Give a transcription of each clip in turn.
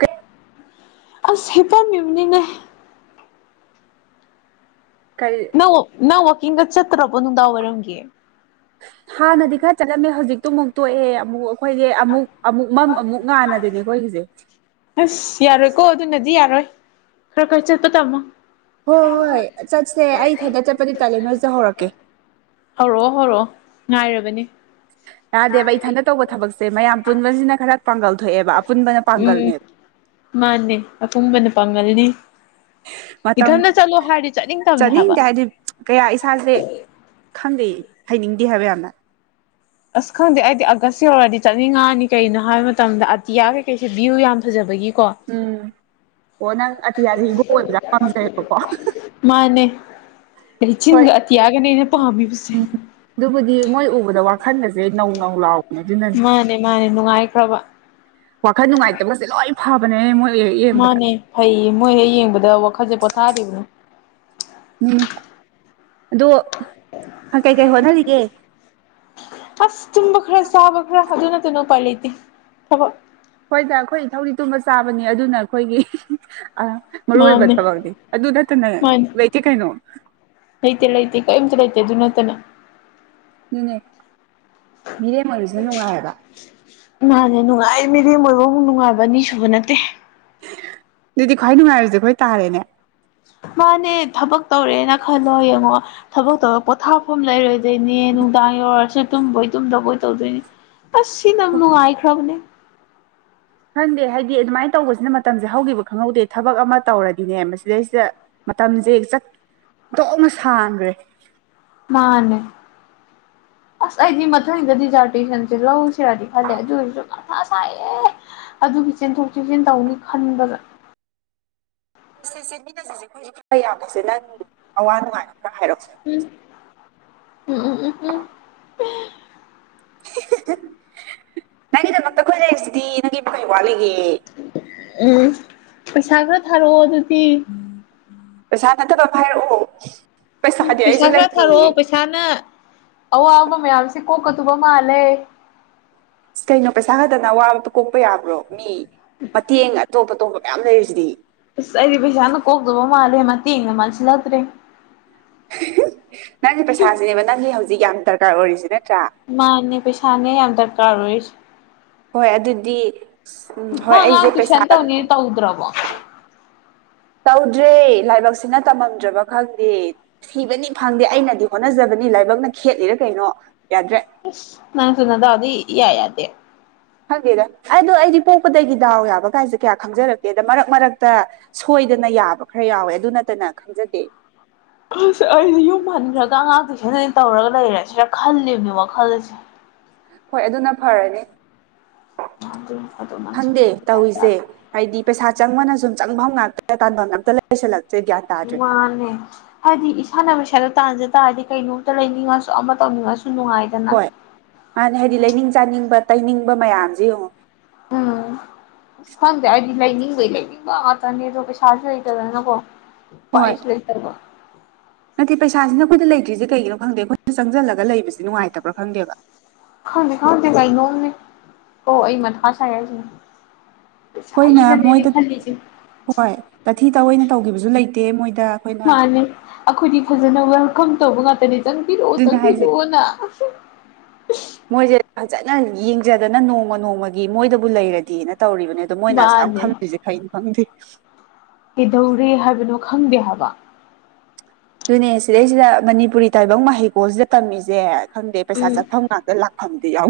ꯀꯔꯤ ꯑꯩꯁꯦ ꯇꯨꯝꯃꯤꯕꯅꯤꯅꯦ ꯀꯔꯤ ꯅꯪ ꯅꯪ ꯋꯥꯛꯀꯤꯡꯒ ꯆꯠꯇ꯭ꯔꯕꯣ ꯅꯨꯡꯗꯥꯡ ꯋꯥꯏꯔꯝꯒꯤ ꯍꯥꯟꯅꯗꯤ ꯈꯔ ꯆꯠꯂꯝꯃꯦ ꯍꯧꯖꯤꯛꯇꯤ ꯑꯃꯨꯛ ꯇꯣꯛꯑꯦ ꯑꯃꯨꯛ ꯑꯩꯈꯣꯏꯒꯤ ꯑꯃꯨꯛ ꯑꯃꯨꯛ ꯃꯝ ꯑꯃꯨꯛ ꯉꯥꯟ ꯍꯥꯏꯗꯨꯅꯦ ꯑꯩꯈꯣꯏꯒꯤꯖꯦ ꯑꯁ ꯌꯥꯔꯣꯏꯀꯣ ꯑꯗꯨꯅꯗꯤ ꯌꯥꯔꯣꯏ ꯈꯔ ꯈꯔ ꯆꯠꯄ ꯇꯝꯃꯣ ꯍꯣꯏ ꯍꯣꯏ ꯆꯠꯁꯦ ꯑꯩ ꯏꯊꯟꯗ ꯆꯠꯄꯗꯤ ꯇꯜꯂꯦ ꯅꯣꯏꯁꯨ ꯍꯧꯔꯛꯀꯦ ꯍꯧꯔꯛꯑꯣ ꯍꯧꯔꯛꯑꯣ ꯉꯥꯏꯔꯕꯅꯤ ꯌꯥꯗꯦꯕ ꯏꯊꯟꯗ ꯇꯧꯕ ꯊꯕꯛꯁꯦ ꯃꯌꯥꯝ ꯄꯨꯟꯕꯁꯤꯅ ꯈꯔ ꯄꯥꯡꯒꯜ ꯊꯣꯛꯑꯦꯕ ꯑꯄꯨꯟꯕꯅ ꯎꯝ ꯄꯥꯡꯒꯜꯅꯦꯕ ꯃꯥꯅꯦ ꯑꯄꯨꯟꯕꯅ ꯄꯥꯡꯒꯜꯅꯤ ꯃꯇꯝ ꯏꯊꯟꯇ ꯆꯠꯂꯣ ꯍꯥꯏꯔꯗꯤ ꯆꯠꯅꯤꯡꯗꯕꯅꯦ ꯍꯥꯏꯕ ꯆꯠꯅꯤꯡꯗꯦ ꯍꯥꯏꯗꯤ ꯀꯌꯥ ꯏꯁꯥꯖꯦ ꯈꯪꯗꯦ ꯍꯩꯅꯤꯡꯗꯦ ꯍꯥꯏꯕ ꯌꯥꯝꯅ ꯑꯁ ꯈꯪꯗꯦ ꯑꯩꯗꯤ ꯑꯒꯁ ꯌꯧꯔꯛꯑꯗꯤ ꯆꯠꯅꯤꯡꯉꯥꯑꯅꯤ ꯀꯩꯒꯤꯅꯣ ꯍꯥꯏꯕ ꯃꯇꯝꯗ ꯑꯇꯤꯌꯥ ꯀꯩꯀꯩꯁꯦ ꯚ꯭ꯌꯨ ꯌꯥꯝ ꯐꯖꯕꯒꯤꯀꯣ ꯎꯝ ꯑꯣ ꯅꯪ ꯑꯇꯤꯌꯥꯖꯤ ꯍꯤꯒꯣꯛ ꯑꯣꯢꯕ ꯌꯝ ꯄꯝꯖꯩꯕꯀꯣ ꯃꯥꯅꯦ ꯂꯩꯆꯤꯟꯒ ꯑꯇꯤꯌꯥꯒꯅꯦ ꯑꯩꯅ ꯄꯥꯝꯃꯤꯁꯦ ꯎꯝ ꯗꯨꯕꯨꯗꯤ ꯃꯣꯏ ꯎꯕꯗ ꯋꯥꯈꯜꯗꯁꯦ ꯅꯧ ꯅꯧ ꯂꯥꯎꯕꯅꯦ ꯑꯗꯨꯅꯅꯦ ꯃꯥꯅꯦ ꯃꯥꯅꯦ ꯅꯨꯡꯉꯥꯏꯈ꯭ꯔꯕ ꯋꯥꯈꯜ ꯅꯨꯡꯉꯥꯏꯇꯕꯁꯦ ꯂꯣꯏ ꯐꯕꯅꯦ ꯃꯣꯏ ꯌꯦꯡꯕꯗ ꯃꯥꯅꯦ ꯐꯩꯌꯦ ꯃꯣꯏ ꯍꯦꯛ ꯌꯦꯡꯕꯗ ꯋꯥꯈꯜꯁꯦ ꯄꯣꯊꯥꯔꯤꯕꯅꯦ ꯎꯝ ꯑꯗꯣ ꯀꯩꯀꯩ ꯍꯣꯠꯅꯔꯤꯒꯦ ꯑꯁ ꯇꯨꯝꯕ ꯈꯔ ꯆꯕ ꯈꯔ ꯑꯗꯨꯅꯠꯇ ꯎꯄꯥꯢ ꯂꯩꯇꯦ ꯊꯕꯛ ꯍꯣꯏꯗ ꯑꯩꯈꯣꯏ ꯊꯧꯗꯤ ꯇꯨꯝꯕ ꯆꯥꯕꯅꯤ ꯑꯗꯨꯅ ꯑꯩꯈꯣꯏꯒꯤ ꯑꯥ ꯃꯔꯨ ꯑꯣꯏꯕ ꯃꯥꯅꯦ ꯊꯕꯛꯅꯤ ꯑꯗꯨ ꯅꯠꯇꯅ ꯃꯥꯅꯦ ꯂꯩꯇꯦ ꯀꯩꯅꯣ ꯂꯩꯇꯦ ꯂꯩꯇꯦ ꯀꯩꯝꯇ ꯂꯩꯇꯦ ꯑꯗꯨ ꯅꯠꯇꯅ ꯥꯑꯗꯨꯅꯦ ꯃꯤꯔꯦꯝ ꯑꯣꯏꯕꯁꯦ ꯅꯨꯡꯉꯥꯏꯑꯦꯕ ꯃꯥꯅꯦ ꯅꯨꯡꯉꯥꯏ ꯃꯤꯔꯦꯝ ꯑꯣꯏꯕꯕꯨꯨꯛ ꯅꯨꯡꯉꯥꯏꯕ ꯑꯅꯤꯁꯨꯕ ꯅꯠꯇꯦ ꯑꯗꯨꯗꯤ ꯈ꯭ꯋꯥꯏ ꯅꯨꯡꯉꯥꯏꯔꯁꯦ ꯑꯩꯈꯣꯏ ꯇꯥꯔꯦꯅꯦ ꯃꯥꯅꯦ ꯊꯕꯛ ꯇꯧꯔꯦꯅ ꯈꯜꯂꯣ ꯍꯌꯦꯡꯋꯥꯏ ꯊꯕꯛ ꯇꯧꯔꯒ ꯄꯣꯊꯥꯐꯝ ꯂꯩꯔꯣꯏꯗꯣꯏꯅꯦ ꯅꯨꯡꯗꯥꯡ ꯌꯧꯔꯁꯨ ꯇꯨꯝꯕꯣꯏ ꯇꯨꯝꯗꯕꯣꯏ ꯇꯧꯗꯣꯏꯅꯤ ꯑꯁ ꯁꯤꯅ ꯅꯨꯉꯥꯏ ꯈ꯭ꯔꯕꯅꯦ ꯈꯪꯗꯦ ꯍꯥꯏꯗꯤ ꯑꯗꯨꯃꯥꯏꯅ ꯇꯧꯕꯁꯤꯅ ꯃꯇꯝꯁꯦ ꯍꯧꯈꯤꯕ ꯈꯪꯍꯧꯗꯦ ꯊꯕꯛ ꯑꯃ ꯇꯧꯔꯗꯤꯅꯦ ꯃꯁꯤꯗꯩꯁꯤꯗ ꯃꯇꯝꯖꯦ ꯆꯠ ꯑꯣꯊꯣꯛꯅ ꯁꯥꯟꯈ꯭ꯔꯦ ꯃꯥꯅꯦ ꯑꯁ ꯑꯩꯗꯤ ꯃꯊꯪꯗꯗꯤ ꯖꯥꯔꯇꯦꯁꯟꯁꯦ ꯂꯧꯁꯤ ꯆꯤꯔꯗꯤ ꯈꯜꯂꯦ ꯑꯗꯨ ꯑꯣꯏꯔꯁꯨ ꯃꯊꯥ ꯁꯥꯏꯌꯦ ꯑꯗꯨꯒꯤ ꯆꯦꯟꯊꯣꯛ ꯆꯦꯟꯁꯤꯟ ꯇꯧꯅꯤ ꯈꯟꯕꯗ [unintelligible] ꯎꯝ ꯎꯝ ꯎꯝ ꯎꯝ ꯎꯝ [unintelligible] ꯅꯪꯒꯤꯗꯃꯛꯇ ꯑꯩꯈꯣꯏ ꯂꯩꯔꯤꯁꯤꯗꯤ ꯅꯪꯒꯤꯕꯨ ꯀꯔꯤ ꯋꯥꯠꯂꯤꯒꯦ ꯎꯝ ꯄꯩꯁꯥ ꯈꯔ ꯊꯥꯔꯛꯑꯣ ꯑꯗꯨꯗꯤ ꯄꯩꯁꯥ ꯅꯠꯇꯕ ꯑꯃ ꯍꯥꯏꯥꯏꯔꯛꯑꯣ ꯎꯝ ꯄꯩꯁꯥ ꯈꯔ ꯊꯥꯔꯛꯑꯣ ꯄꯩꯁꯥꯅ ꯑꯋꯥꯕ ꯃꯌꯥꯝꯁꯦ ꯀꯣꯛꯀꯗꯕ ꯃꯥꯜꯂꯦ ꯑ ꯀꯩꯅꯣ ꯄꯩꯁꯥ ꯈꯛꯇꯅ ꯑꯋꯥꯕ ꯀꯣꯛꯄ ꯌꯥꯕ꯭ꯔꯣ ꯃꯤ ꯃꯇꯦꯡ ꯑꯇꯣꯞ ꯑꯇꯣꯞꯄ ꯃꯌꯥꯝ ꯂꯩꯔꯤꯁꯤꯗꯤ ꯑꯁ ꯑꯩꯗꯤ ꯄꯩꯁꯥꯅ ꯀꯣꯛꯗꯧꯕ ꯃꯥꯜꯂꯦ ꯃꯇꯦꯡꯅ ꯃꯥꯜꯁꯤꯜꯂꯛꯇ꯭ꯔꯦ [unintelligible] ꯅꯪꯒꯤ ꯄꯩꯁꯥꯁꯤꯅꯦꯕ ꯅꯪꯒꯤ ꯍꯧꯖꯤꯛ ꯌꯥꯝ ꯗꯔꯀꯥꯔ ꯑꯣꯏꯔꯤꯁꯤ ꯅꯠꯇ꯭ꯔꯥ ꯃꯥꯅꯦ ꯄꯩꯁꯥꯅꯦ ꯌꯥꯝ ꯗꯔꯀꯥꯔ ꯑꯣꯏꯁ ꯍꯣꯏ ꯑꯗꯨꯗꯤ ꯁꯠ ꯎꯝ ꯍꯣꯏ ꯅꯪ ꯑꯩꯁꯦ ꯑꯉꯥꯡ ꯄꯩꯁꯥ ꯇꯨꯏꯁꯟ ꯇꯧꯅꯤ ꯇꯧꯗ꯭ꯔꯕꯣ ꯇꯧꯗ꯭ꯔꯦ ꯂꯥꯏꯕꯛꯁꯤꯅ ꯇꯝꯃꯝꯗ꯭ꯔꯕ ꯈꯪꯗꯦ ꯊꯤꯕꯅꯤ ꯐꯪꯗꯦ ꯑꯩꯅꯗꯤ ꯍꯣꯠꯅꯖꯕꯅꯤ ꯂꯥꯏꯕꯛꯅ ꯈꯦꯠꯂꯤꯔ ꯀꯩꯅꯣ ꯌꯥꯗ꯭ꯔꯦ ꯑꯁ ꯅꯪꯁꯨ ꯅꯗꯧꯗꯤ ꯏꯌꯥ ꯌꯥꯗꯦ ꯈꯪꯒꯦꯗ ꯑꯗꯣ ꯑꯩꯗꯤ ꯄꯣꯛꯄꯗꯒꯤ ꯗꯥꯎ ꯌꯥꯕ ꯀꯥꯏꯁꯦ ꯀꯌꯥ ꯈꯪꯖꯔꯛꯇꯦꯗ ꯃꯔꯛ ꯃꯔꯛꯇ ꯁꯣꯏꯗꯅ ꯌꯥꯕ ꯈꯔ ꯌꯥꯎꯋꯦ ꯑꯗꯨ ꯅꯠꯇꯅ ꯈꯪꯖꯗꯦ ꯑꯁ ꯑꯩꯁꯗꯤ ꯌꯨꯝ ꯍꯟꯈ꯭ꯔꯒ ꯑꯉꯥꯡ ꯇꯨꯢꯁꯟ [unintelligible] ꯇꯧꯔꯒ ꯂꯩꯔꯦ ꯁꯤꯔ ꯈꯜꯂꯤꯕꯅꯦꯕ ꯈꯜꯂꯁꯦ ꯍꯣꯏ ꯑꯗꯨꯅ ꯐꯔꯅꯤ ꯈꯪꯗꯦ ꯇꯧꯔꯤꯁꯦ [unintelligible] ꯍꯥꯏꯗꯤ ꯄꯩꯁꯥ ꯆꯪꯕꯅ ꯁꯨꯝ ꯆꯪꯐꯝ ꯉꯥꯛꯇ ꯇꯥꯟꯐꯝ ꯑꯝꯇ ꯂꯩꯁꯤꯜꯂꯛꯇꯔ ꯒ꯭ꯌꯥꯟ ꯇꯥꯗ꯭ꯔꯦ ꯋꯥꯅꯦ ꯍꯥꯏꯗꯤ ꯏꯁꯥꯅ ꯄꯩꯁꯥꯗꯣ ꯇꯥꯟꯖ ꯇꯥꯔꯗꯤ ꯀꯩꯅꯣꯝꯇ ꯂꯩꯅꯤꯡꯉꯁꯨ ꯑꯃ ꯇꯧꯅꯤꯡꯉꯁꯨ ꯅꯨꯡꯉꯥꯏ ꯍꯣꯏ ꯃꯥꯅꯦ ꯍꯥꯏꯗꯤ ꯂꯩꯅꯤꯡ ꯆꯥꯅꯤꯡꯕ ꯇꯩꯅꯤꯡꯕ ꯃꯌꯥꯝꯁꯦ ꯌꯦꯡꯉꯣ ꯎꯝ ꯈꯪꯗꯦ ꯑꯩꯗꯤ ꯂꯩꯅꯤꯡꯕꯩ ꯂꯩꯅꯤꯡꯕ ꯉꯥꯀꯇꯅꯦ ꯑꯗꯣ ꯄꯩꯁꯁꯨ ꯂꯩ ꯇꯗꯅꯀꯣ ꯍꯣꯏ ꯎꯄꯥꯏꯁꯨ ꯂꯩꯇꯕ ꯅꯠꯇꯦ ꯄꯩꯁꯥꯁꯤꯅꯥ ꯑꯩꯈꯣꯏꯗ ꯂꯩꯇ꯭ꯔꯤꯁꯦ ꯀꯩꯒꯤꯅꯣ ꯈꯪꯗꯦ ꯑꯩꯈꯣꯏꯅ ꯆꯪꯁꯤꯜꯂꯒ ꯂꯩꯕꯁꯦ ꯅꯨꯡꯉꯥꯏꯇ꯭ꯔꯥ ꯈꯪꯗꯦꯕ ꯈꯥꯗ ꯈꯥꯗ ꯀꯅꯣꯝꯅꯤ ꯍꯣ ꯑꯩ ꯃꯊꯥꯁꯥꯏ ꯍꯥꯏꯁꯤꯅꯤ ꯑꯩꯈꯣꯏꯅ ꯄꯩꯁꯥꯒꯤꯗꯅꯦ ꯑꯩꯅ ꯃꯣꯏꯗ ꯈꯜꯂꯤꯁꯦ ꯍꯣꯏ ꯇꯥꯊꯤ ꯇꯥꯑꯣꯏꯅ ꯇꯧꯒꯤꯕꯁꯨ ꯂꯩꯇꯦ ꯃꯣꯏꯗ ꯑꯩꯈꯣꯏꯅ ꯃꯥꯅꯦ ꯑꯩꯈꯣꯏꯗꯤ ꯐꯖꯅ ꯋꯦꯜꯀꯝ ꯇꯧꯕ ꯉꯥꯛꯇꯅꯦ ꯆꯪꯕꯤꯔꯛꯑꯣ ꯑꯗꯨꯅ ꯍꯥꯏꯁꯦ ꯆꯪꯕꯤꯔꯛꯑꯣꯅ ꯃꯣꯏꯁꯦ ꯐꯖꯅ ꯌꯦꯡꯖꯗꯅ ꯅꯣꯡꯃ ꯅꯣꯡꯃꯒꯤ ꯃꯣꯏꯗꯕꯨ ꯂꯩꯔꯗꯤꯅ ꯇꯧꯔꯤꯕꯅꯦ ꯗ ꯃꯣꯏꯅ ꯑꯁꯥꯃ ꯃꯥꯅꯦ ꯈꯪꯗ꯭ꯔꯤꯁꯦ ꯈꯩꯅꯣ ꯈꯪꯗꯦ ꯀꯩꯗꯧꯔꯤ ꯍꯥꯏꯕꯅꯣ ꯈꯪꯗꯦ ꯍꯥꯏꯕ ꯑꯗꯨꯅꯦ ꯁꯤꯗꯩꯁꯤꯗ ꯃꯅꯤꯄꯨꯔꯤ ꯇꯥꯏꯕꯪ ꯃꯍꯩꯀꯣꯜꯁꯤꯗ ꯇꯝꯃꯤꯁꯦ ꯈꯪꯗꯦ ꯄꯩꯁꯥ ꯆꯠꯐꯝ ꯉꯥꯛꯇꯥ ꯂꯥꯛꯐꯝꯗꯤ ꯌꯥꯎ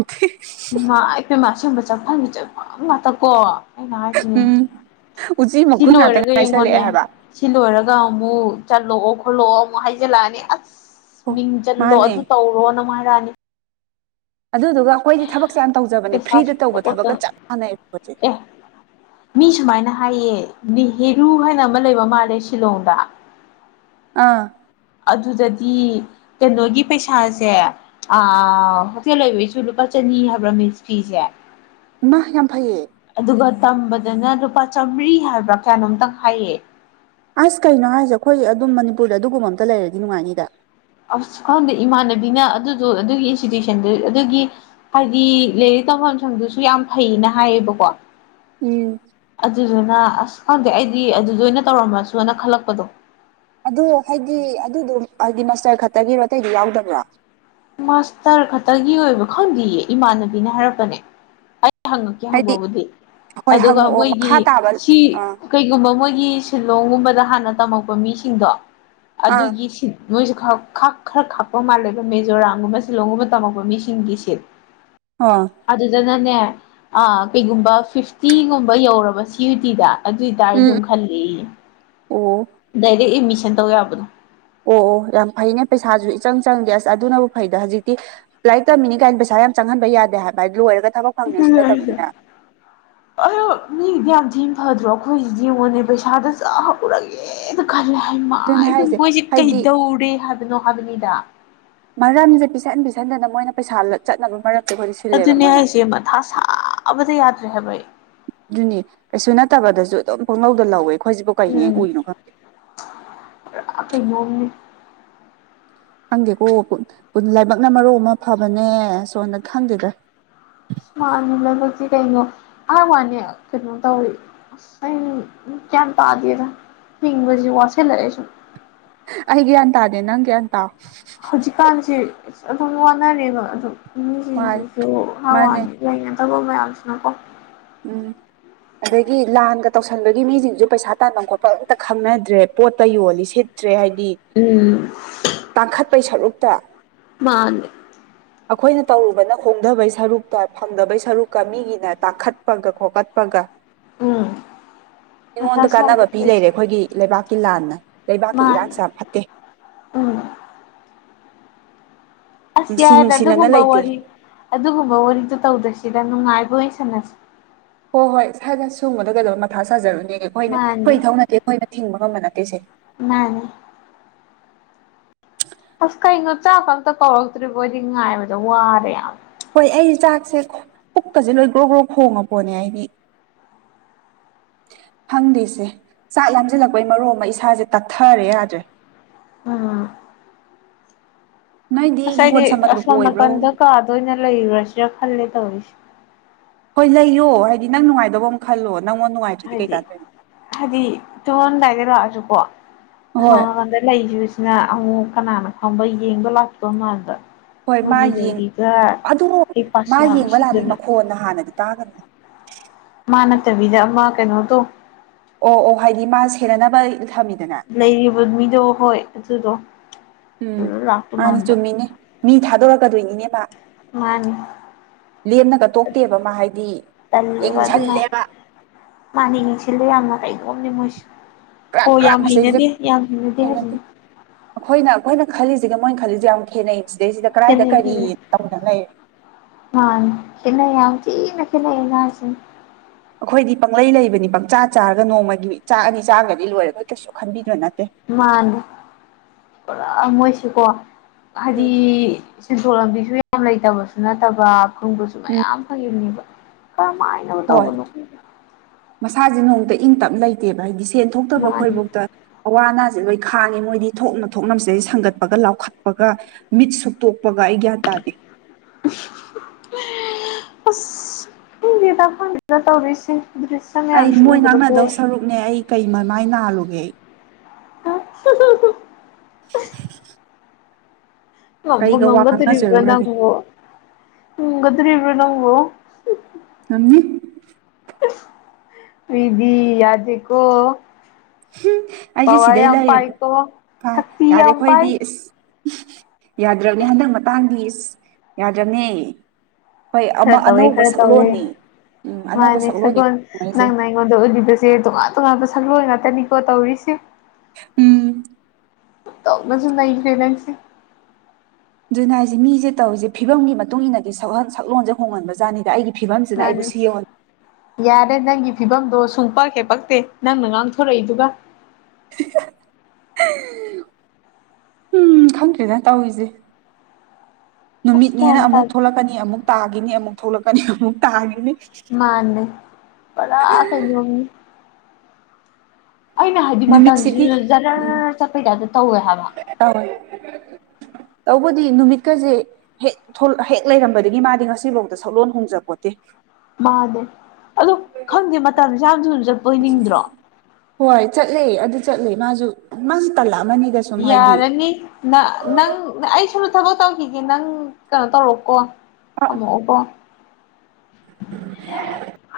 ꯏꯃꯥ ꯄꯦꯃꯥ ꯑꯁꯦꯡꯕ ꯆꯠꯐꯝꯒꯤ ꯆꯠꯐꯃ ꯉꯥꯛꯇ ꯀꯣ ꯑꯩꯅ ꯍꯥꯏꯁꯤꯅꯦ ꯎꯆꯤ ꯁꯤ ꯃꯈꯨꯟ ꯉꯥꯛꯇ ꯂꯣꯏꯔꯒ ꯉꯥꯏꯁꯜꯂꯛꯑꯦ ꯌꯦꯡꯉꯣꯅꯦ ꯍꯥꯏꯕ ꯁꯤ ꯂꯣꯏꯔꯒ ꯑꯃꯨꯛ ꯆꯠꯂꯣ ꯑꯣꯈꯥꯠꯂꯣ ꯑꯃꯨꯛ ꯍꯥꯏꯖꯤꯜꯂꯛꯑꯅꯤ ꯑꯁ ꯃꯤꯡ ꯖꯜꯂꯣ ꯃꯥꯅꯦ ꯑꯗꯨ ꯇꯧꯔꯣ ꯅ ꯑꯃꯨꯛ ꯍꯥꯏꯔꯛꯅꯤ ꯑꯗꯨꯗꯨꯒ ꯑꯩꯈꯣꯏꯗꯤ ꯊꯕꯛꯁꯦ ꯌꯥꯝ ꯇꯧꯖꯕꯅꯦ ꯄꯩꯁꯥꯁꯨ ꯐ꯭ꯔꯤꯗ ꯇꯧꯕ ꯀꯣꯠꯇꯅ ꯊꯕꯛꯀ ꯆꯞ ꯃꯥꯟꯅꯩ ꯄꯣꯠꯁꯦ ꯑꯦ ꯃꯤ ꯁꯨꯃꯥꯏꯅ ꯍꯥꯏꯌꯦ ꯅꯦꯍꯦꯔꯨ ꯍꯥꯏꯅ ꯑꯃ ꯂꯩꯕ ꯃꯥꯜꯂꯦ ꯁꯤꯂꯣꯡꯗ ꯑꯥ ꯑꯗꯨꯗꯗꯤ ꯀꯩꯅꯣꯒꯤ ꯄꯩꯁꯥꯁꯦ ꯑ ꯍꯣꯇꯦꯜ ꯂꯩꯕꯩꯁꯨ ꯂꯨꯄꯥ ꯆꯅꯤ ꯍꯥꯏꯕ꯭ꯔꯥ ꯃꯤꯁ ꯐꯤꯁꯦ ꯏꯃꯥ ꯌꯥꯝ ꯐꯩꯌꯦ ꯑꯗꯨꯒ ꯇꯝꯕꯗꯅ ꯂꯨꯄꯥ ꯆꯥꯝꯃꯔꯤ ꯍꯥꯏꯕ꯭ꯔꯥ ꯀꯌꯥꯅꯣꯝꯇꯪ ꯍꯥꯏꯌꯦ ꯑꯁ ꯀꯩꯅꯣ ꯍꯥꯏꯁꯦ ꯑꯩꯈꯣꯏ ꯑꯗꯨꯝ ꯃꯅꯤꯄꯨꯔꯗ ꯑꯗꯨꯒꯨꯝꯕ ꯑꯝꯇ ꯂꯩꯔꯗꯤ ꯅꯨꯡꯉꯥꯏꯅꯤꯗ ꯑꯁ ꯈꯪꯗꯦ ꯏꯃꯥꯟꯅꯕꯤꯅ ꯑꯗꯨꯗꯣ ꯑꯗꯨꯒꯤ ꯏꯟꯁꯇꯤꯇ꯭ꯨꯁꯟꯗꯨ ꯑꯗꯨꯒꯤ ꯍꯥꯏꯗꯤ ꯂꯥꯏꯔꯤꯛ ꯇꯝꯐꯝ ꯁꯪꯗꯨꯁꯨ ꯌꯥꯝ ꯐꯩꯅ ꯍꯥꯏꯌꯦꯕꯀꯣ ꯎꯝ ꯑꯗꯨꯗꯨꯅ ꯑꯁ ꯈꯪꯗꯦ ꯑꯩꯗꯤ ꯑꯗꯨꯗ ꯑꯣꯏꯅ ꯇꯧꯔꯝꯃꯁꯨꯅ ꯈꯜꯂꯛꯄꯗꯣ ꯑꯗꯣ ꯍꯥꯏꯗꯤ ꯑꯗꯨꯗꯣ ꯍꯥꯏꯗꯤ ꯃꯁꯇꯔ ꯈꯛꯇꯒꯤꯔꯣ ꯑꯇꯩꯗ ꯌꯥꯎꯗꯕ꯭ꯔꯣ ꯃꯥꯁꯇꯔ ꯈꯛꯇꯒꯤ ꯑꯣꯏꯕ ꯈꯪꯗꯦꯌꯦ ꯏꯃꯥꯟꯅꯕꯤꯅ ꯍꯥꯏꯔꯛꯄꯅꯦ ꯑꯩ ꯍꯪꯉꯛꯀꯦ ꯍꯥꯏꯗꯤ ꯍꯪꯕꯕꯨꯗꯤ ꯍꯣꯏ ꯑꯗꯨꯒ ꯍꯪꯉꯛꯑꯣ ꯃꯣꯏꯒꯤ ꯃꯈꯥ ꯇꯥꯕ ꯁꯤ ꯑꯥ ꯀꯩ ꯀꯒꯨꯝꯕ ꯃꯣꯏꯒꯤ ꯁꯤꯂꯣꯡꯒꯨꯝꯕꯗ ꯍꯥꯟꯅ ꯇꯝꯃꯛꯄ ꯃꯤꯁꯤꯡꯗꯣ ꯑꯥ ꯑꯗꯨꯒꯤ ꯁꯤꯜ ꯃꯣꯏꯁꯨ ꯈ ꯈꯥꯀ ꯈꯔ ꯈꯄ ꯃꯥꯜꯦꯕ ꯃꯦ ꯖꯣꯔꯥꯃꯒꯨꯝꯕ ꯁꯤꯂꯣꯡꯒꯨꯝꯕ ꯇꯃꯛꯄ ꯃꯤꯁꯤꯡꯒꯤ ꯁꯤꯠ ꯑꯣ ꯑꯗꯨꯗꯅꯅꯦ ꯑꯥ ꯀꯩꯒꯨꯝꯕ ꯐꯤꯐꯇꯤꯒꯨꯝꯕ ꯌꯧꯔꯕ ꯁꯤ ꯌꯨ ꯗꯤꯗ ꯑꯗꯣꯏꯇꯔꯗꯨꯝ ꯈꯜꯂꯦꯌꯦ ꯑꯣ ꯗꯥꯏꯔꯦꯛ ꯑꯦꯠꯃꯤꯁꯟ ꯇꯧ ꯌꯥꯕꯗꯣ ꯑꯣ ꯑꯣ ꯌꯥꯝ ꯐꯩꯅꯦ ꯄꯩꯁꯥꯁꯨ ꯏꯆꯪ ꯆꯪꯗꯦ ꯑꯁ ꯑꯗꯨꯅꯕꯨ ꯐꯩꯗ ꯍꯧꯖꯤꯛꯇꯤ ꯂꯥꯏꯔꯤꯛ ꯇꯝꯃꯤꯅꯤ ꯀꯥꯏꯅ ꯄꯩꯁꯥ ꯌꯥꯝ ꯆꯪꯍꯟꯕ ꯌꯥꯗꯦ ꯍꯥꯏꯕ ꯗꯨꯑꯣꯏꯔꯒ ꯊꯕꯛ ꯐꯪꯅꯤꯁꯨ ꯅꯠꯇꯕꯅꯤꯅ [unintelligible] ꯑꯌ ꯃꯤꯒꯤꯗꯤ ꯌꯥꯝ ꯊꯤꯅ ꯐꯗ꯭ꯔꯣ ꯑꯩꯈꯣꯏꯁꯤꯗꯤ ꯌꯦꯡꯉꯣꯟꯅꯦ ꯄꯩꯁꯥꯗ ꯆꯥꯛ ꯍꯄꯨꯔꯒꯦ ꯑꯦꯗ ꯈꯜꯂꯦ ꯍꯥꯏ ꯃ ꯑꯗꯨꯅ ꯍꯥꯏꯁꯦ ꯃꯣꯏꯁꯦ ꯍꯥꯏꯗꯤ ꯀꯩꯗꯧꯔꯦ ꯍꯥꯏꯕꯅꯣ ꯍꯥꯏꯕꯅꯤꯗ ꯃꯔꯝꯁꯦ ꯄꯤꯁꯟ ꯄꯤꯁꯟꯗꯅ ꯃꯣꯏꯅ ꯄꯩꯁꯥ ꯆꯠꯅꯕ ꯃꯔꯝ ꯑꯗꯨꯅꯦ ꯑꯩꯁꯦ ꯃꯊꯥ ꯁꯥꯕꯗ ꯌꯥꯗ꯭ꯔꯦ ꯍꯥꯏꯕ ꯑꯩ ꯑꯗꯨꯅꯤ ꯀꯩꯁꯨ ꯅꯠꯇꯕꯗꯁꯨ ꯑꯗꯨꯝ ꯄꯣꯡꯂꯧꯗ ꯂꯧꯋꯦ ꯑꯩꯈꯣꯏꯖꯤꯕꯨ ꯎꯝ ꯄꯨꯔꯥ ꯀꯩꯅꯣꯝꯅꯤ ꯈꯪꯗꯦꯀꯣ [unintelligible] ꯂꯥꯏꯕꯛꯅ ꯃꯔꯣꯟꯃ ꯑꯃ ꯐꯕꯅꯦ ꯁꯣꯝꯗ ꯈꯪꯗꯦꯗ ꯑꯁ ꯃꯥꯟꯅꯤ ꯂꯥꯏꯕꯛꯇꯤ ꯀꯩꯅꯣ ꯍꯥꯏꯋꯥꯅꯦ ꯀꯩꯅꯣ ꯇꯧꯔꯛꯏ ꯑꯁ ꯑꯩ ꯒ꯭ꯌꯥꯟ ꯇꯥꯗꯦꯗ ꯍꯤꯡꯕꯖꯤ ꯋꯥꯁꯤꯜꯂꯛꯑꯦ ꯁꯨꯝ ꯑꯩꯒꯤ ꯒ꯭ꯌꯥꯟ ꯇꯥꯗꯦ ꯅꯪ ꯒ꯭ꯌꯥꯟ ꯇꯥꯎ ꯍꯧꯖꯤꯛꯀꯥꯟꯁꯦ ꯑꯗꯨꯝ ꯋꯥꯅꯔꯦꯕ ꯑꯗꯨꯝ ꯃꯤꯖꯤꯡꯖꯤꯖꯨ ꯃꯥꯅꯦ ꯍꯥꯋꯥꯅꯤ ꯂꯩꯗꯅ ꯊꯕꯛ ꯃꯌꯥꯝꯁꯤꯅ ꯀꯣ ꯎꯝ ꯑꯗꯒꯤ ꯂꯥꯟꯒ ꯇꯧꯁꯟꯕꯒꯤ ꯃꯤꯖꯤꯡꯖꯨ ꯄꯩꯁꯥ ꯇꯥꯟꯕꯝ ꯈꯣꯠꯄꯝ ꯑꯝꯇ ꯈꯪꯅꯗ꯭ꯔꯦ ꯄꯣꯠꯇ ꯌꯣꯜꯂꯤ ꯁꯤꯠ ꯇ꯭ꯔꯦ ꯍꯥꯏꯗꯤ ꯎꯝ ꯇꯥꯡꯈꯠꯄꯩ ꯁꯔꯨꯛꯇ ꯃꯥꯅꯦ ꯑꯈꯣꯏꯅ ꯇꯧꯔꯨꯕꯅ ꯍꯣꯡꯙꯕꯩ ꯁꯔꯨꯛꯇ ꯐꯪꯗꯕꯩ ꯁꯔꯨꯛꯀ ꯃꯤꯒꯤꯅ ꯇꯥꯡꯈꯠ ꯄꯒ ꯈꯣꯀꯠ ꯄꯒ ꯎꯝ ꯃꯤꯉꯣꯟꯗ ꯀꯥꯟꯅꯕ ꯄꯤ ꯂꯩꯔꯦ ꯑꯩꯈꯣꯏꯒꯤ ꯂꯩꯕꯥꯛꯀꯤ ꯂꯥꯟꯅ ꯂꯩꯕꯥꯛꯀꯤ ꯃꯥꯅꯦ ꯏꯔꯥꯡꯁꯦ ꯌꯥꯝ ꯐꯠꯇꯦ ꯎꯝ ꯑꯁ ꯅꯨꯡꯁꯤ ꯌꯥꯔꯦꯗ ꯅꯨꯡꯁꯤꯅꯅ ꯑꯗꯨꯒꯨꯝꯕ ꯂꯩꯇꯦ ꯋꯥꯔꯤ ꯑꯗꯨꯒꯨꯝꯕ ꯋꯥꯔꯤꯗꯨ ꯇꯧꯗꯁꯤꯗ ꯅꯨꯡꯉꯥꯏꯕ ꯑꯣꯏ ꯁꯥꯟꯅꯁꯤ ꯍꯣꯏ ꯍꯣꯏ [unintelligible] ꯁꯨꯝꯕꯗ ꯀꯩꯗꯧ ꯃꯊꯥ ꯁꯥꯖꯔꯨꯅꯦꯒꯦ ꯑꯩꯈꯣꯏꯅ ꯃꯥꯅꯤ ꯑꯩꯈꯣꯏ ꯏꯊꯧ ꯅꯠꯇꯦ ꯑꯩꯈꯣꯏꯅ ꯊꯤꯡꯕ ꯉꯝꯕ ꯅꯠꯇꯦꯁꯦ ꯃꯥꯅꯤ ꯑꯁ ꯀꯩꯅꯣ ꯆꯥꯛꯀ ꯑꯝꯇ ꯀꯧꯔꯛꯇ꯭ꯔꯤꯕꯣ ꯑꯩꯗꯤ ꯉꯥꯏꯕꯗ ꯋꯥꯔꯦ ꯌꯥꯝ ꯍꯣꯏ ꯑꯩ ꯆꯥꯛꯁꯦ ꯄꯨꯛꯀꯖꯦ ꯂꯣꯏ ꯒ꯭ꯔꯣ ꯒ꯭ꯔꯣ ꯈꯣꯡꯉꯄꯣꯠꯅꯦ ꯑꯩꯗꯤ ꯈꯪꯗꯦꯁꯦ ꯆꯥꯛ ꯂꯥꯝꯖꯜꯂꯛꯄꯩ ꯃꯔꯣꯝꯃ ꯏꯁꯥꯖ ꯇꯠꯊꯔꯦ ꯌꯥꯗ꯭ꯔꯦ ꯑ ꯅꯣꯏꯗꯤ ꯑꯁ ꯍꯤꯡꯒꯣꯜ ꯑꯩꯗꯤ ꯁꯝꯕꯜꯒ ꯀꯣꯏꯕ꯭ꯔꯣ ꯑꯁꯣꯝꯅꯀꯟꯗ ꯀꯥꯗ ꯑꯣꯏꯅ ꯂꯩꯔꯨꯔꯁꯤꯔ ꯈꯜꯂꯦ ꯇꯧꯔꯤꯖꯦ ꯍꯣꯏ ꯂꯩꯌꯣ ꯍꯥꯏꯗꯤ ꯅꯪ ꯅꯨꯡꯉꯥꯏꯗꯧꯕ ꯑꯃ ꯈꯜꯂꯣ ꯅꯪꯉꯣꯟ ꯅꯨꯡꯉꯥꯏꯇ꯭ꯔꯗꯤ ꯀꯩ ꯍꯥꯏꯗꯤ ꯀꯥꯟꯗꯣꯏꯅꯣ ꯍꯥꯏꯗꯤ ꯇꯨꯃꯝꯗꯥꯏꯗ ꯂꯥꯛꯑꯖꯨꯀꯣ ꯍꯣꯏ ꯑꯁꯣꯝꯅꯀꯟꯗ ꯂꯩ [unintelligible] ꯅ ꯑꯃꯨꯛ ꯀꯅꯥꯅ ꯈꯪꯕ ꯌꯦꯡꯕ ꯂꯥꯛꯄ ꯃꯥꯟꯕ ꯍꯣꯏ ꯃꯥ ꯃꯣꯏꯒꯤ ꯌꯦꯡ ꯂꯩꯔꯤꯕ ꯍꯩꯄꯥ ꯁ꯭ꯌꯥꯝ ꯁꯤꯡꯗꯨꯅ ꯑꯣ ꯅꯍꯥꯟꯅꯗꯤ ꯇꯥꯒ꯭ꯔꯝꯅꯤ ꯃꯥ ꯅꯠꯇꯕꯤꯗ ꯑꯃ ꯀꯩꯅꯣꯗꯣ ꯑꯣ ꯑꯣ ꯍꯥꯏꯗꯤ ꯃꯥ ꯁꯦꯟꯅꯅꯕ ꯊꯝꯃꯤꯗꯅ ꯂꯩꯔꯤꯕ ꯃꯤꯗꯣ ꯍꯣꯏ ꯑꯗꯨꯗꯣ ꯎꯝ ꯑꯗꯨꯗ ꯂꯥꯛꯇꯧ ꯃꯥꯅꯤ ꯃꯥꯟꯕ ꯆꯨꯝꯃꯤꯅꯦ ꯃꯤ ꯊꯥꯗꯣꯔꯛꯀꯗꯨꯏꯅꯤꯅꯦ ꯃꯥ ꯃꯥꯅꯤ ꯂꯦꯝꯅꯒ ꯇꯣꯛꯇꯦꯕ ꯃꯥ ꯍꯥꯏꯗꯤ ꯌꯦꯡꯖꯜꯂꯦꯕ ꯃꯥꯅꯦ ꯌꯦꯡꯁꯤꯜꯂꯦ ꯌꯥꯝꯅ ꯀꯩꯅꯣꯝꯅꯦ ꯃꯣꯏꯖꯦ ꯀ꯭ꯔꯛ ꯍꯣ ꯀ꯭ꯔꯛ ꯌꯥꯝ ꯃꯁꯤꯗꯩꯁꯤꯗ ꯍꯩꯅꯗꯦ ꯌꯥꯝ ꯍꯩꯅꯗꯦ ꯍꯥꯏꯖꯤꯅꯤ ꯑꯩꯈꯣꯏꯅ ꯑꯩꯈꯣꯏꯅ ꯈꯜꯂꯤꯖꯤꯒ ꯃꯣꯏ ꯈꯜꯂꯤꯖꯤꯒ ꯌꯥꯝ ꯈꯦꯠꯅꯩ ꯁꯤꯗꯩꯁꯤꯗ ꯀꯗꯥꯏꯗ ꯈꯦꯠꯅꯩ ꯀꯔꯤ ꯇꯧꯗꯅ ꯂꯩꯔꯦ ꯃꯥꯟꯅꯤ ꯈꯦꯠꯅꯩ ꯌꯥꯝ ꯊꯤꯅ ꯈꯦꯠꯅꯩ ꯑꯩꯅ ꯍꯥꯏꯁꯤꯅꯤ ꯑꯈꯣꯏꯗꯤ ꯄꯪꯂꯩ ꯂꯩꯕꯅꯤ ꯄꯪꯆꯥ ꯆꯥꯔꯒ ꯅꯣꯡꯃꯒꯤ ꯆꯥꯛ ꯑꯅꯤ ꯆꯥꯒ꯭ꯔꯗꯤ ꯂꯣꯏꯔꯦ ꯑꯩꯈꯣꯏ ꯀꯩꯁꯨ ꯈꯟꯕꯤꯕ ꯅꯠꯇꯦ ꯃꯥꯟꯅꯤ ꯄꯨꯔꯥ ꯃꯣꯏꯁꯦꯀꯣ ꯎꯝ ꯍꯥꯏꯗꯤ ꯁꯦꯟꯊꯣꯛ ꯂꯝꯕꯤꯖꯨ ꯌꯥꯝ ꯂꯩꯇꯕꯁꯨ ꯅꯠꯇꯕ ꯐꯪꯕꯁꯨ ꯎꯝ ꯃꯌꯥꯝ ꯐꯪꯉꯤꯅꯦꯕ ꯀꯔꯝꯃꯥꯏꯅꯕꯨ ꯇꯧꯕꯅꯣ ꯈꯪꯗꯦ ꯃꯁꯥꯖꯦ ꯅꯣꯡꯃꯇ ꯏꯪ ꯇꯞ ꯂꯩꯇꯦꯕ ꯍꯥꯏꯗꯤ ꯁꯦꯟ ꯇꯧꯕ ꯊꯣꯛꯇꯕ ꯃꯥꯜꯂꯤ ꯑꯩꯈꯣꯏꯕꯧꯇ ꯑꯋꯥ ꯑꯅꯥꯖꯦ ꯂꯣꯏ ꯈꯥꯡꯉꯤ ꯃꯣꯏꯗꯤ ꯊꯣꯛꯅ ꯊꯣꯛꯅ ꯃꯁꯤꯗꯩ ꯁꯪꯒꯠꯄꯒ ꯂꯥꯎꯈꯠꯄꯒ ꯃꯤꯠ ꯁꯨꯛꯇꯣꯛꯄꯒ ꯑꯩ ꯒ꯭ꯌꯥꯟ ꯇꯥꯗꯦ [unintelligible] ꯑꯁ ꯈꯪꯗꯦꯗ ꯈꯪꯗꯦꯗ ꯇꯧꯔꯤꯁꯤ [unintelligible] ꯑꯩ ꯃꯣꯏ ꯉꯥꯡꯅꯗꯧ ꯁꯔꯨꯛꯅꯦ ꯑꯩ ꯀꯩ ꯃꯃꯥꯏ ꯅꯥꯜꯂꯨꯒꯦ ꯑꯩ [unintelligible] [unintelligible] ꯉꯝꯕꯨ ꯀꯩꯒ ꯋꯥ ꯉꯝꯒꯗꯨꯔꯤꯕ꯭ꯔꯥ ꯉꯥꯡꯅꯖꯔꯨꯔꯒꯦ ꯅꯪꯕꯣ ꯉꯝꯒꯗꯨꯔꯤꯕ꯭ꯔꯥ ꯅꯪꯕꯣ ꯉꯝꯅꯤ ꯏꯁ ꯃꯤꯗꯤ ꯌꯥꯗꯦꯀꯣ ꯑꯩꯁꯦ ꯄꯋꯥꯔ ꯁꯤꯗꯩ ꯌꯥꯝ ꯂꯩꯔꯦ ꯄꯥꯏꯀꯣ ꯐꯥꯏ ꯁꯛꯇꯤ ꯌꯥꯗꯦ ꯌꯥꯝ ꯄꯥꯏ ꯑꯩꯈꯣꯏꯗꯤ ꯑꯁ ꯌꯥꯗ꯭ꯔꯕꯅꯦ ꯍꯟꯗꯛ ꯃꯇꯥꯡꯗꯤ ꯏꯁ ꯌꯥꯗ꯭ꯔꯕꯅꯦ ꯍꯣꯏ ꯑꯃ ꯈꯔ ꯇꯧꯋꯦ ꯑꯅꯧꯕ ꯈꯔ ꯇꯧꯋꯦ ꯁꯛꯂꯣꯟꯅꯤ ꯎꯝ ꯑꯅꯧꯕ ꯃꯥꯅꯦ ꯁꯛꯂꯣꯟꯅꯤ ꯁꯒꯣꯜ ꯅꯪꯅ [unintelligible] ꯑꯩꯉꯣꯟꯗ ꯎꯠꯂꯤꯕꯁꯦ ꯇꯣꯉꯥꯟ ꯇꯣꯉꯥꯟꯕ ꯁꯛꯂꯣꯟ ꯉꯥꯛꯇꯅꯤꯀꯣ ꯇꯧꯔꯤꯁꯤ ꯎꯝ ꯑꯟꯊꯣꯛꯅꯁꯨ ꯅꯩꯈ꯭ꯔꯦ ꯑꯩꯁꯦ ꯗꯨꯅꯦ ꯍꯥꯏꯁꯦ ꯃꯤꯁꯦ ꯇꯧꯔꯤꯁꯦ ꯐꯤꯕꯝꯒꯤ ꯃꯇꯨꯡ ꯏꯟꯅꯗꯤ ꯁꯛꯂꯣꯟ ꯁꯛꯂꯣꯟꯖꯦ ꯍꯣꯡꯍꯟꯕꯖꯥꯠꯅꯤꯗ ꯑꯩꯒꯤ ꯐꯤꯕꯝꯁꯤꯗ ꯃꯥꯅꯦ ꯑꯩꯕꯨ ꯁꯤꯌꯧꯍꯜ ꯌꯥꯔꯦ ꯅꯪꯒꯤ ꯐꯤꯕꯝꯗꯣ ꯁꯨꯡ ꯄꯛꯍꯦꯛ ꯄꯛꯇꯦ ꯅꯪꯅ ꯉꯥꯡꯊꯣꯔꯛꯏꯗꯨꯒ [unintelligible] ꯎꯝ ꯈꯪꯗ꯭ꯔꯦꯗ ꯇꯧꯔꯤꯖꯤ ꯑꯁ ꯅꯨꯃꯤꯠꯅꯦꯅ ꯒ꯭ꯌꯥꯟ ꯑꯃꯨꯛ ꯇꯥꯗꯦ ꯊꯣꯛꯂꯛꯀꯅꯤ ꯑꯃꯨꯛ ꯇꯥꯒꯤꯅꯤ ꯑꯃꯨꯛ ꯊꯣꯛꯂꯛꯀꯅꯤ ꯑꯃꯨꯛ ꯇꯥꯒꯤꯅꯤ ꯃꯥꯅꯦ ꯄꯔꯥ ꯀꯩꯅꯣꯝꯅꯤ ꯑꯩꯅ ꯍꯥꯏꯗꯤ ꯅꯨꯃꯤꯠꯁꯤꯗꯤ ꯃꯇꯝꯖꯤꯖꯨ ꯎꯝ [unintelligible] ꯆꯠꯄꯩ ꯇꯥꯏꯞꯇ ꯇꯧꯋꯦ ꯍꯥꯏꯕ ꯇꯧꯋꯦ ꯇꯧꯕꯨꯗꯤ ꯅꯨꯃꯤꯠꯀꯖꯦ ꯍꯦꯛ ꯊꯣꯛ ꯍꯦꯛ ꯂꯩꯔꯝꯕꯗꯒꯤ ꯃꯥꯗꯤ ꯉꯁꯤꯕꯧꯇ ꯁꯛꯂꯣꯟ ꯍꯣꯡꯖꯄꯣꯠꯇꯦ ꯃꯥꯅꯦ ꯑꯗꯣ ꯈꯪꯗꯦ ꯃꯇꯝꯁꯦ ꯌꯥꯝ ꯊꯨꯅ ꯆꯠꯄꯣꯏ ꯅꯤꯡꯗ꯭ꯔꯣ ꯍꯣꯏ ꯆꯠꯂꯦ ꯑꯗꯨ ꯆꯠꯂꯦ ꯃꯥꯖꯨ ꯃꯥꯖꯨ ꯇꯜꯂꯛꯑꯃꯅꯤꯗ ꯁꯨꯝ ꯍꯥꯏꯗꯤ ꯌꯥꯔꯅꯤ ꯅꯪ ꯑꯩ ꯁꯣꯝꯗ ꯊꯕꯛ ꯇꯧꯈꯤꯒꯦ ꯅꯪ ꯀꯩꯅꯣ ꯇꯧꯔꯣ ꯀꯣ ꯑ ꯊꯝꯃꯛꯑꯣꯀꯣ [unintelligible]